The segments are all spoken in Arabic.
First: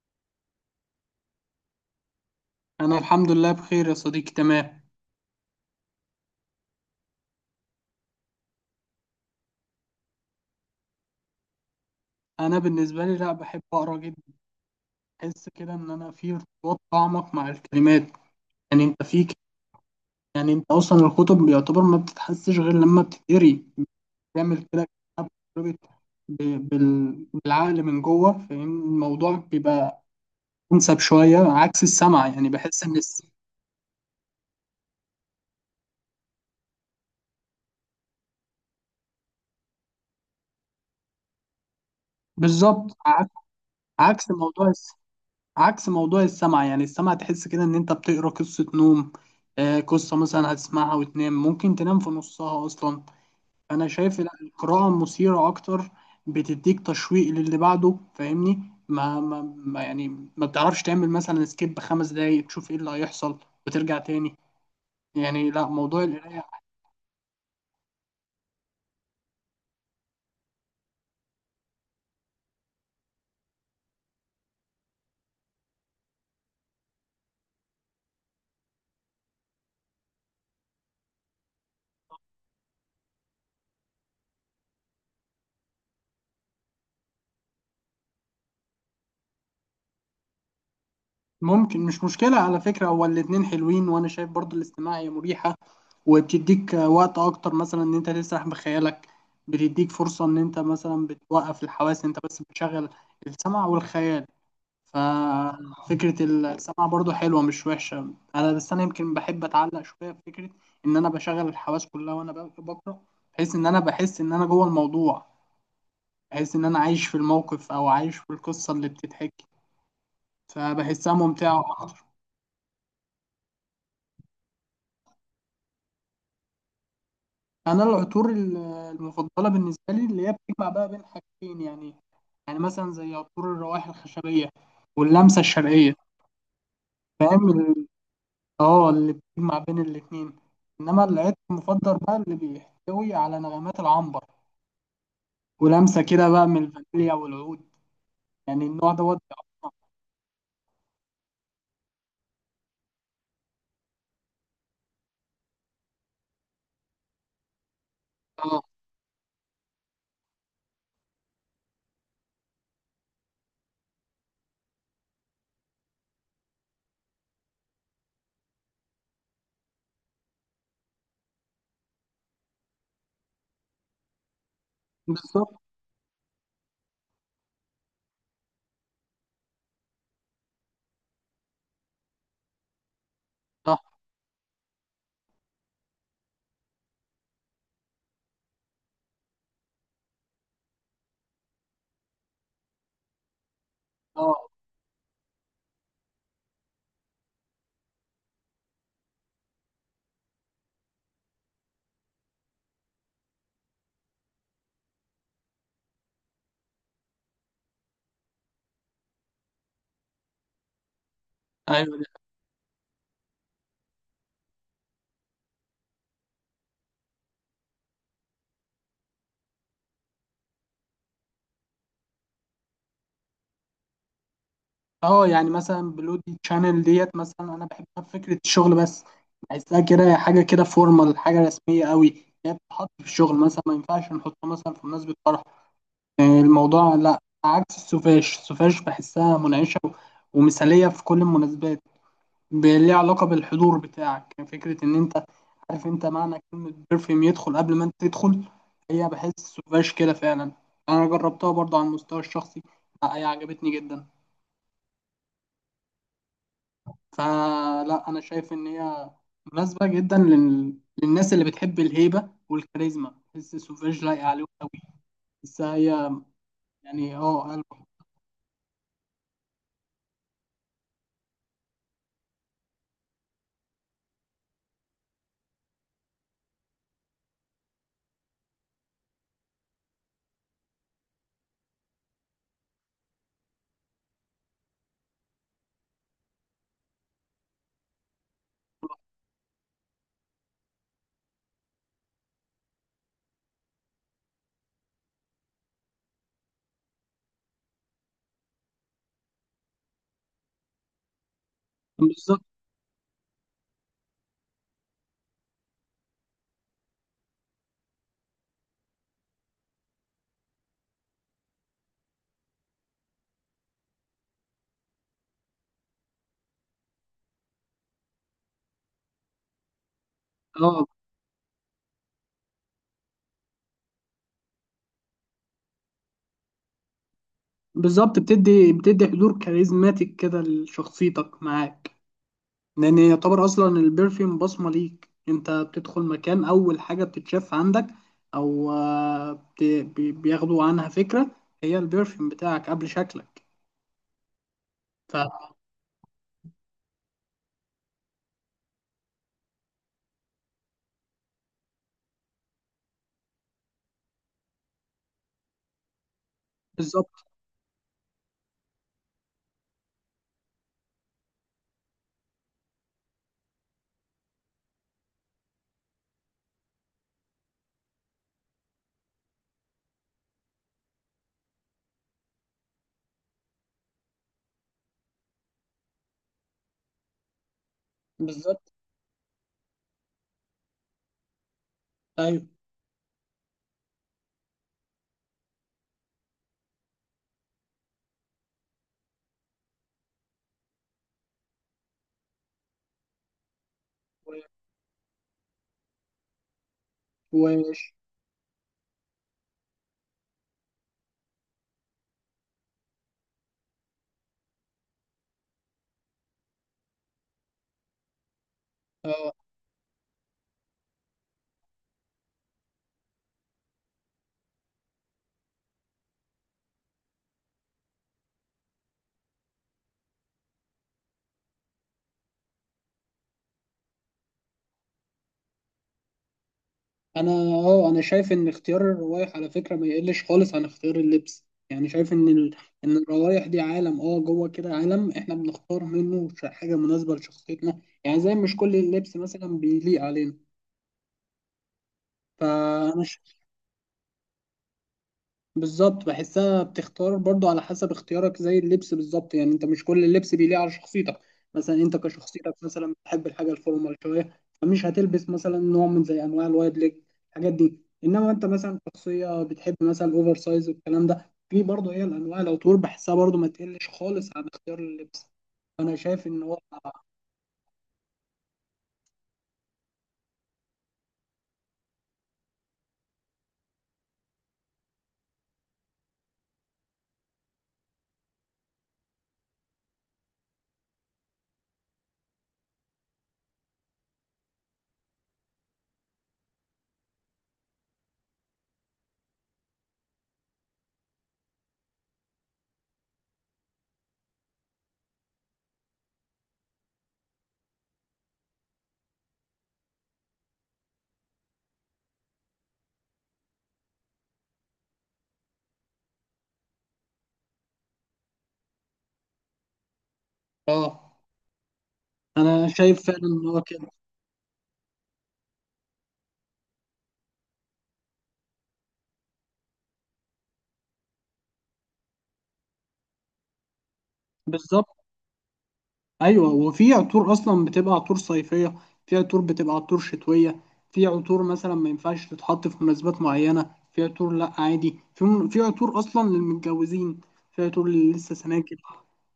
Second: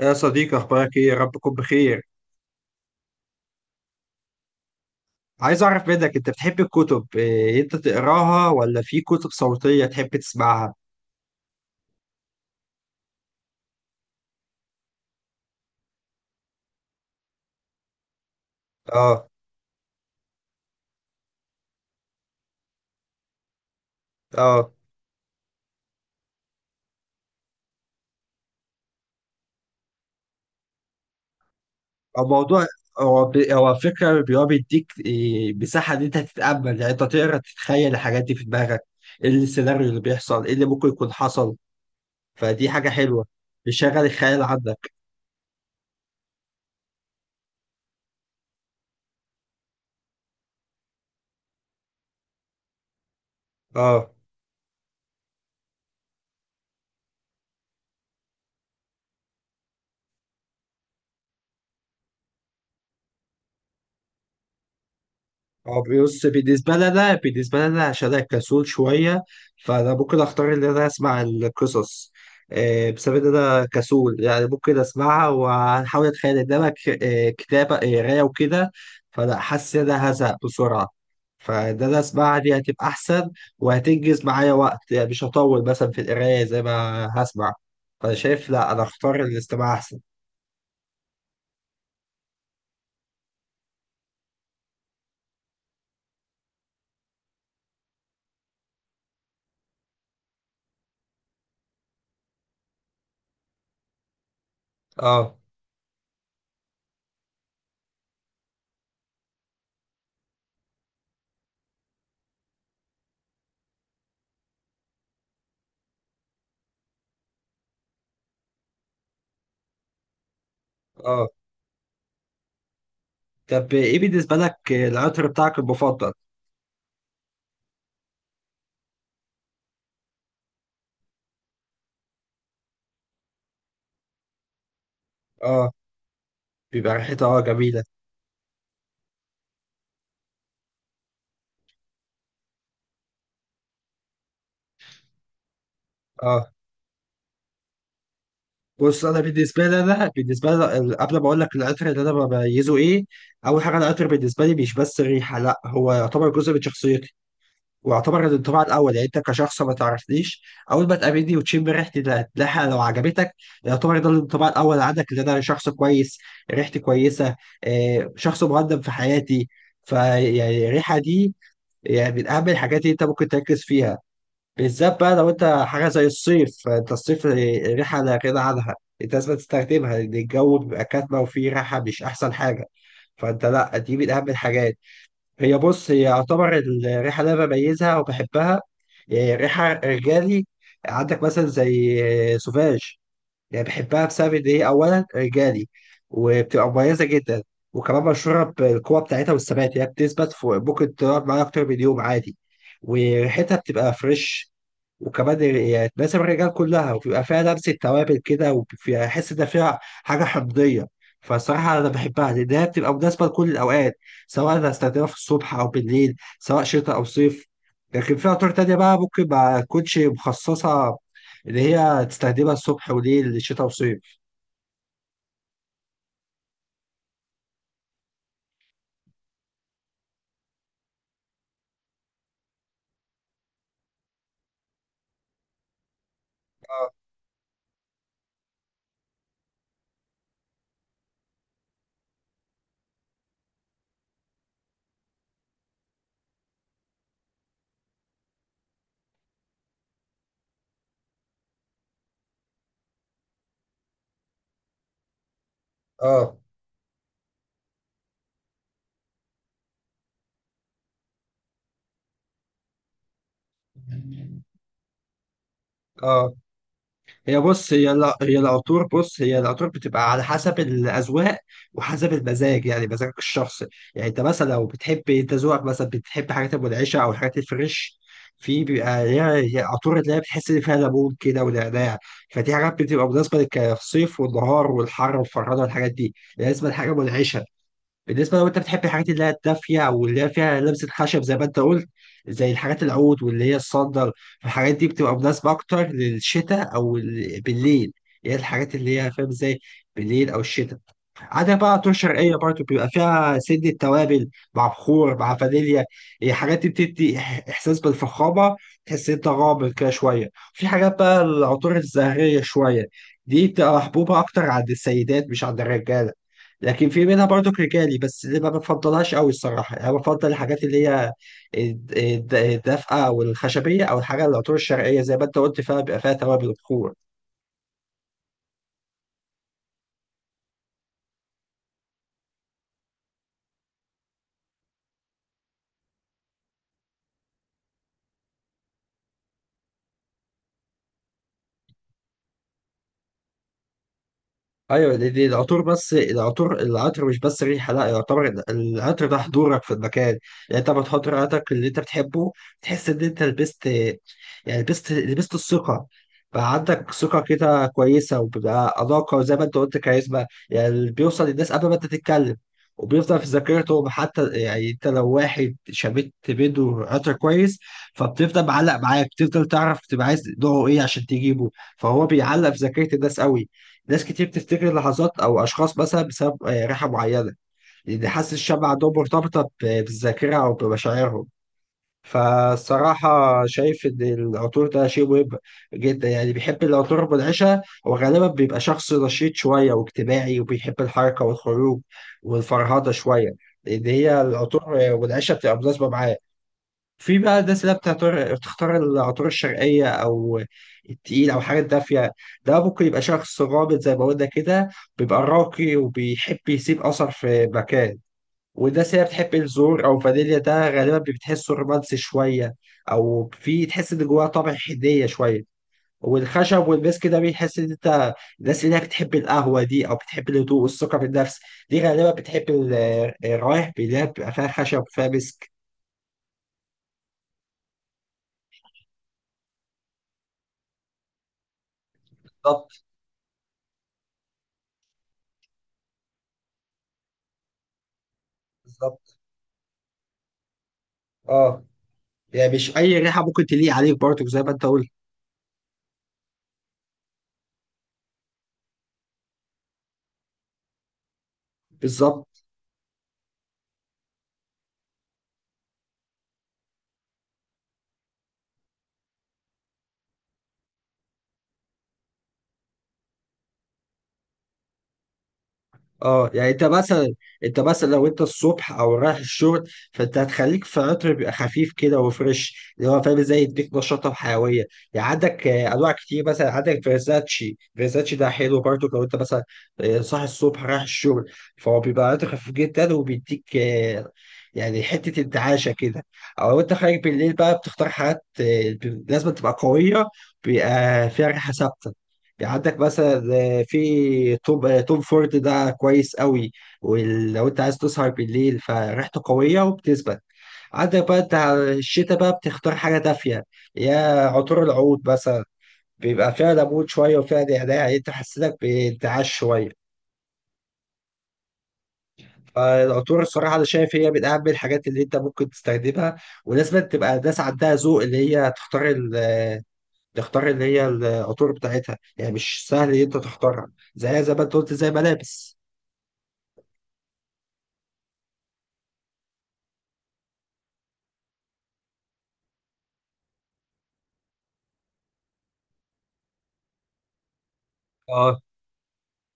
يا صديقي، اخبارك ايه؟ يا رب تكون بخير. انا الحمد لله بخير يا صديقي. تمام. عايز اعرف منك، انت بتحب الكتب، إيه انت تقراها ولا في كتب صوتية تحب تسمعها؟ انا بالنسبه لي، لا، بحب اقرا جدا. بحس كده ان انا في ارتباط اعمق مع الكلمات. يعني انت اه. فيك. يعني انت اصلا الكتب بيعتبر ما بتتحسش غير لما بتتقري. بتعمل اه. كده كأنها بتتربط بالعقل من جوه. فاهم الموضوع؟ بيبقى انسب شويه عكس السمع. او يعني موضوع، بحس ان هو فكرة بيبقى بيديك إيه مساحة ان انت تتأمل، يعني انت تقرا تتخيل الحاجات دي في دماغك. ايه السيناريو اللي بيحصل، ايه اللي ممكن يكون حصل؟ فدي حاجة بالظبط. حلوة. بيشغل عكس الخيال موضوع، عندك. عكس موضوع السمع. يعني السمع تحس كده ان انت بتقرا قصة نوم. آه، قصة مثلا هتسمعها وتنام، ممكن تنام في نصها اصلا. انا اه. شايف لا، القراءة مثيرة اكتر. بتديك تشويق للي بعده. فاهمني؟ ما يعني ما بتعرفش تعمل مثلا سكيب خمس دقايق تشوف ايه اللي هيحصل وترجع تاني. يعني لا، اه. موضوع بص، القراية بالنسبة لي أنا عشان أنا كسول شوية، فأنا ممكن أختار إن أنا أسمع القصص. بسبب إن أنا كسول، يعني ممكن أسمعها وأحاول أتخيل إنما كتابة قراية وكده. فلا، حاسس إن أنا هزهق بسرعة، فإن أنا أسمعها دي هتبقى أحسن وهتنجز معايا وقت، يعني مش هطول مثلا في القراية زي ما هسمع. فأنا شايف لا، أنا أختار الاستماع أحسن. ممكن مش مشكلة على فكرة، هو الاتنين حلوين، وأنا شايف برضو الاستماع هي مريحة. وبتديك وقت أكتر مثلا إن أنت تسرح بخيالك. بتديك فرصة إن أنت مثلا بتوقف الحواس، أنت بس بتشغل السمع والخيال. أه. ففكرة السمع برضو حلوة، مش وحشة. أنا بس أنا يمكن بحب أتعلق شوية بفكرة إن أنا بشغل الحواس كلها وأنا بقرأ. بحيث إن أنا بحس إن أنا جوه الموضوع. بحيث إن أنا عايش في الموقف أو عايش في القصة اللي بتتحكي. فبحسها أه. ممتعة. طب إيه بالنسبة لك العطر بتاعك المفضل؟ انا العطور المفضله بالنسبه لي اللي هي بتجمع بقى بين حاجتين. يعني يعني مثلا زي عطور الروائح الخشبيه واللمسه اه. الشرقيه. بيبقى ريحتها فاهم جميله. اه، اللي بتجمع بين الاتنين. انما العطر المفضل بقى اللي بيحتوي على نغمات العنبر ولمسه كده اه. بقى من الفانيليا والعود. يعني النوع بص، انا دوت. بالنسبه لي انا بالنسبه لي قبل ما اقول لك العطر اللي انا بميزه ايه، اول حاجه العطر بالنسبه لي مش بس ريحه، لا هو يعتبر جزء من شخصيتي، ويعتبر الانطباع اه، الاول. يعني انت كشخص ما تعرفنيش، اول ما تقابلني وتشم ريحتي، ده هتلاقيها لو عجبتك. يعتبر ده الانطباع الاول عندك، ان انا شخص كويس، ريحتي كويسه، شخص مقدم في حياتي. فيعني الريحه دي يعني من اهم الحاجات اللي انت ممكن تركز فيها، بالذات بقى لو انت بالظبط. حاجه زي الصيف. فانت الصيف ريحه لا غنى عنها، انت لازم تستخدمها، لان الجو بيبقى كاتمه وفيه ريحه مش احسن حاجه. فانت لا، اه. دي من اهم الحاجات. بص هي يعتبر الريحه اللي انا بميزها وبحبها، اه، ريحه رجالي. عندك مثلا زي اه، سوفاج. يعني بحبها بسبب اه. ان هي اولا رجالي، وبتبقى مميزه جدا، وكمان مشهوره بالقوه بتاعتها والثبات. هي بتثبت فوق، ممكن تقعد معايا اكتر من يوم عادي، وريحتها بتبقى فريش. وكمان يعني تناسب الرجال كلها، وبيبقى فيها لمسة توابل كده، وبيبقى أحس إن فيها حاجة حمضية. فالصراحة أنا ايوه. بحبها لأن هي بتبقى مناسبة لكل الأوقات، سواء أنا هستخدمها في الصبح أو بالليل، سواء شتاء أو صيف. لكن في عطور تانية بقى ممكن ما تكونش مخصصة إن هي تستخدمها الصبح وليل شتاء وصيف. اه، يعني مثلا بلودي تشانل ديت مثلا انا بحبها فكره الشغل بس. بحسها كده حاجه كده فورمال، حاجه رسميه قوي. هي بتتحط في الشغل مثلا، ما ينفعش نحطها مثلا في مناسبه فرح. آه، الموضوع لا. عكس السوفاش، السوفاش بحسها منعشه ومثاليه في كل المناسبات. ليها علاقه بالحضور بتاعك. يعني فكره ان انت عارف انت معنى كلمه بيرفيوم؟ يدخل قبل ما انت تدخل. هي بحس السوفاش كده فعلا. انا جربتها برضه على المستوى الشخصي، لا هي عجبتني جدا. آه. فلا، انا شايف ان هي مناسبه جدا للناس اللي بتحب الهيبه والكاريزما. بحس سوفيج لايقه عليهم قوي. بحسها هي آه. يعني هي اه، قلب. بص هي لا هي العطور بص هي العطور بتبقى على حسب الاذواق، وحسب المزاج، يعني مزاجك الشخصي. يعني انت مثلا لو بتحب، انت ذوقك مثلا بتحب حاجات المنعشه او الحاجات الفريش، في بيبقى ليها عطور اللي هي بتحس ان فيها ليمون كده ونعناع. فدي حاجات بتبقى مناسبه للصيف والنهار والحر والفرهده، والحاجات دي لازم حاجه منعشه. بالنسبة لو انت بتحب الحاجات اللي هي الدافية، او اللي هي فيها لمسة خشب زي ما انت قلت، زي الحاجات العود واللي هي الصندل، الحاجات دي بتبقى مناسبة اكتر للشتاء او بالليل. يعني الحاجات اللي هي فاهم ازاي، بالليل او الشتاء. عندك بقى عطور شرقية بالظبط. برضو بيبقى فيها سنة توابل، مع بخور مع فانيليا. إيه، حاجات دي بتدي إحساس بالفخامة، تحس إن أنت غامض كده شوية. في حاجات بقى العطور الزهرية شوية، دي بتبقى محبوبة أكتر عند السيدات مش عند الرجالة، لكن في منها برضو رجالي بس اللي ما بفضلهاش قوي الصراحة. يعني أنا بفضل الحاجات اللي اه، هي الدافئة والخشبية، أو الحاجة العطور الشرقية زي ما أنت قلت، فيها بيبقى فيها توابل وبخور. بالظبط، بتدي بتدي حضور كاريزماتيك كده لشخصيتك معاك. لان يعتبر اصلا البرفيوم بصمه ليك. انت بتدخل مكان اول حاجه بتتشاف عندك او آه، بياخدوا عنها فكره. هي البرفيوم بتاعك قبل شكلك. ايوه، دي العطور. بس العطر مش بس ريحه، لا يعتبر العطر ده حضورك في المكان. يعني انت لما تحط عطرك اللي انت بتحبه، تحس ان انت لبست، يعني لبست الثقه، بقى عندك ثقه فبالظبط. كده كويسه، وبيبقى اناقه، وزي ما انت قلت كاريزما، يعني اللي بيوصل للناس قبل ما انت تتكلم، وبيفضل في ذاكرتهم حتى. يعني انت لو واحد شميت بيده عطر كويس، فبتفضل معلق معاك، بتفضل تعرف تبقى عايز نوعه ايه عشان تجيبه. فهو بيعلق في ذاكره الناس قوي. ناس كتير بتفتكر لحظات أو أشخاص مثلا بسبب ريحة معينة، لأن حاسة الشم بالظبط. عندهم مرتبطة بالذاكرة أو بمشاعرهم. ايوه. فالصراحة شايف إن العطور ده شيء مهم جدا. يعني بيحب العطور المنعشة وغالبا بيبقى شخص نشيط شوية واجتماعي، وبيحب الحركة والخروج والفرهدة شوية، لأن هي العطور المنعشة بتبقى مناسبة معاه. في بقى الناس اللي وش. بتعتبر تختار العطور الشرقية أو التقيل أو حاجة دافية، ده ممكن يبقى شخص غامض زي ما قلنا كده، بيبقى راقي وبيحب يسيب أثر في مكان. والناس اللي آه. بتحب الزور أو فانيليا، ده غالبا بتحسه رومانسي شوية، أو في تحس إن جواه طابع حنية شوية. والخشب والمسك ده بيحس إن أنت، الناس اللي هي بتحب القهوة دي أو بتحب الهدوء والثقة بالنفس، دي غالبا بتحب الروايح اللي هي بتبقى فيها خشب وفيها مسك. انا اه، انا شايف ان اختيار الروايح على فكره ما يقلش خالص عن اختيار اللبس. يعني شايف ان بالظبط. ان الروايح دي عالم اه، جوه كده، عالم احنا بنختار منه حاجه مناسبه لشخصيتنا. يعني زي مش كل اللبس بالظبط. مثلا بيليق علينا. اه، يعني مش اي فانا ريحه ممكن تليق عليك برضه زي ما انت قلت. بالظبط بحسها بتختار برضو على حسب اختيارك زي اللبس بالظبط. يعني انت مش كل اللبس بيليق على شخصيتك. مثلا انت بالظبط. كشخصيتك مثلا بتحب الحاجه الفورمال شويه، فمش هتلبس مثلا نوع من زي انواع الوايد ليج الحاجات دي. انما انت مثلا شخصيه بتحب مثلا الاوفر سايز والكلام ده. في برضو هي الانواع لو طول. بحسها برضو ما تقلش خالص عن اختيار اللبس. انا شايف اه، ان يعني هو انت مثلا لو انت الصبح او رايح الشغل، فانت هتخليك في عطر بيبقى خفيف كده وفريش، اللي هو فاهم ازاي يديك نشاطه وحيويه. يعني عندك انواع كتير، مثلا عندك فيرزاتشي ده حلو برضه لو انت مثلا صاحي الصبح رايح الشغل، فهو بيبقى عطر خفيف جدا وبيديك يعني حته انتعاشه كده. او لو انت خارج بالليل بقى، بتختار حاجات لازم تبقى قويه، بيبقى فيها ريحه ثابته. يعني عندك مثلا في توب توم فورد ده كويس قوي، ولو انت عايز تسهر بالليل فريحته قوية وبتثبت. عندك بقى انت على الشتاء بقى بتختار حاجة دافية، يا عطور العود مثلا، بيبقى فيها ليمون شوية وفيها نعناع، يعني انت حسيتك بانتعاش شوية. اه، انا شايف فعلا فالعطور ان الصراحة هو أنا كده. شايف هي من أهم الحاجات اللي أنت ممكن تستخدمها، ولازم تبقى الناس عندها ذوق اللي هي تختار اللي هي العطور بتاعتها. يعني مش سهل إن أنت تختارها، زي ما أنت قلت، زي بالظبط. ملابس. ايوه، وفي عطور اصلا بتبقى عطور صيفيه، في عطور بتبقى عطور شتويه. في عطور مثلا ما ينفعش تتحط في مناسبات معينه، في عطور لا عادي. في في عطور اصلا للمتجوزين، في عطور اللي لسه اه. سناجب.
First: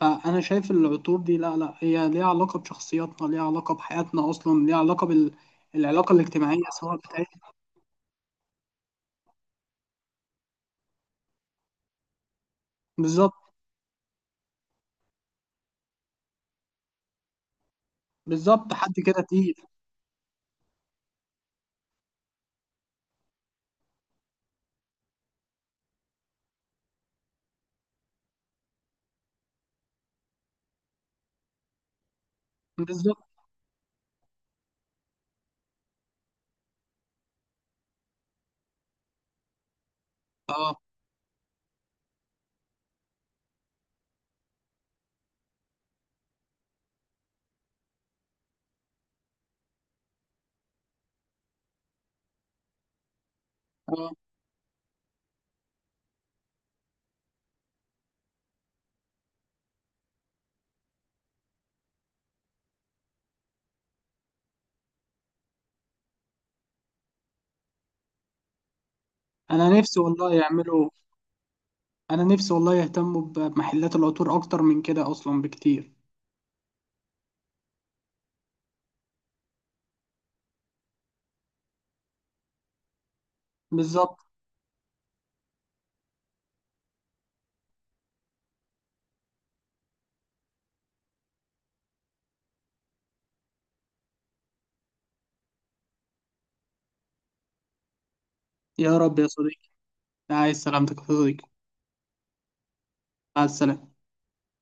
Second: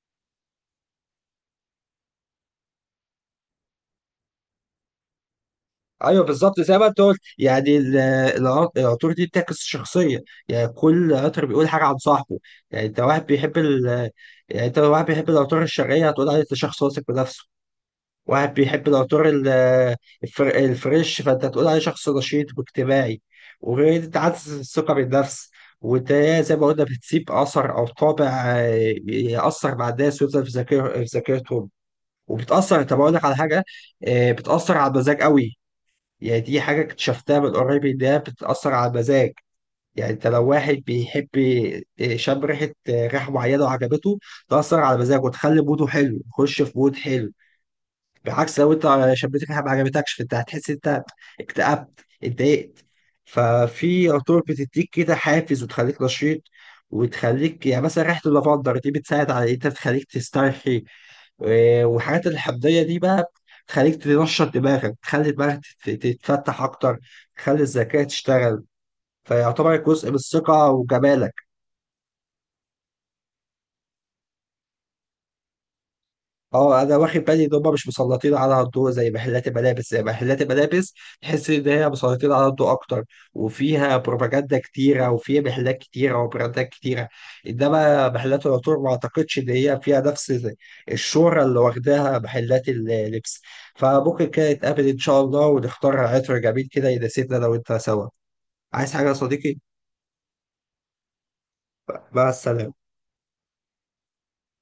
فانا شايف العطور دي لا، هي ليها علاقه بشخصياتنا، ليها علاقه بحياتنا اصلا، ليها علاقه العلاقه ايوه بالظبط، الاجتماعيه زي ما سواء انت قلت، بتاعت. يعني العطور دي بتعكس الشخصيه، يعني كل عطر بيقول حاجه عن صاحبه. يعني انت واحد بالظبط. بيحب ال يعني انت واحد بيحب العطور الشرقيه، هتقول عليه ده شخص واثق بنفسه. واحد بالظبط، بيحب حد كده العطور تقيل. الفريش، فانت هتقول عليه شخص نشيط واجتماعي، وغير انت عكس الثقه بالنفس. وانت زي ما قلنا، بتسيب اثر او طابع ياثر مع الناس، ويفضل في ذاكرتهم، وبتاثر. طب اقول لك بالظبط. على حاجه، بتاثر على المزاج قوي. يعني دي حاجة اكتشفتها من قريب، إن هي بتأثر على المزاج. يعني أنت لو واحد اه. بيحب شم ريحة معينة وعجبته، تأثر على مزاجه وتخلي موده حلو، يخش في مود حلو. بعكس لو انت شبيتك حاجه ما عجبتكش، فانت هتحس انت اكتئبت اتضايقت. ففي اه، عطور بتديك كده حافز وتخليك نشيط، وتخليك يعني مثلا ريحه اللافندر دي بتساعد على انت تخليك تسترخي. والحاجات الحمضيه دي بقى تخليك تنشط دماغك، تخلي دماغك تتفتح اكتر، تخلي الذكاء تشتغل، انا فيعتبر نفسي جزء من والله الثقه يعملوا، وجمالك. انا نفسي والله يهتموا بمحلات العطور اكتر من كده اصلا بكتير. اه، انا واخد بالي ان هم مش مسلطين على الضوء زي محلات الملابس. تحس ان هي مسلطين على الضوء اكتر، وفيها بالظبط. بروباجندا كتيره، وفيها محلات كتيره وبراندات كتيره. انما محلات العطور ما اعتقدش ان هي فيها نفس الشهره اللي واخداها محلات اللبس. فممكن كده نتقابل ان شاء الله، ونختار عطر جميل كده يناسبنا لو انت سوا عايز يا حاجه يا رب يا صديقي. صديقي. عايز سلامتك يا صديقي. مع السلامه. مع السلامة.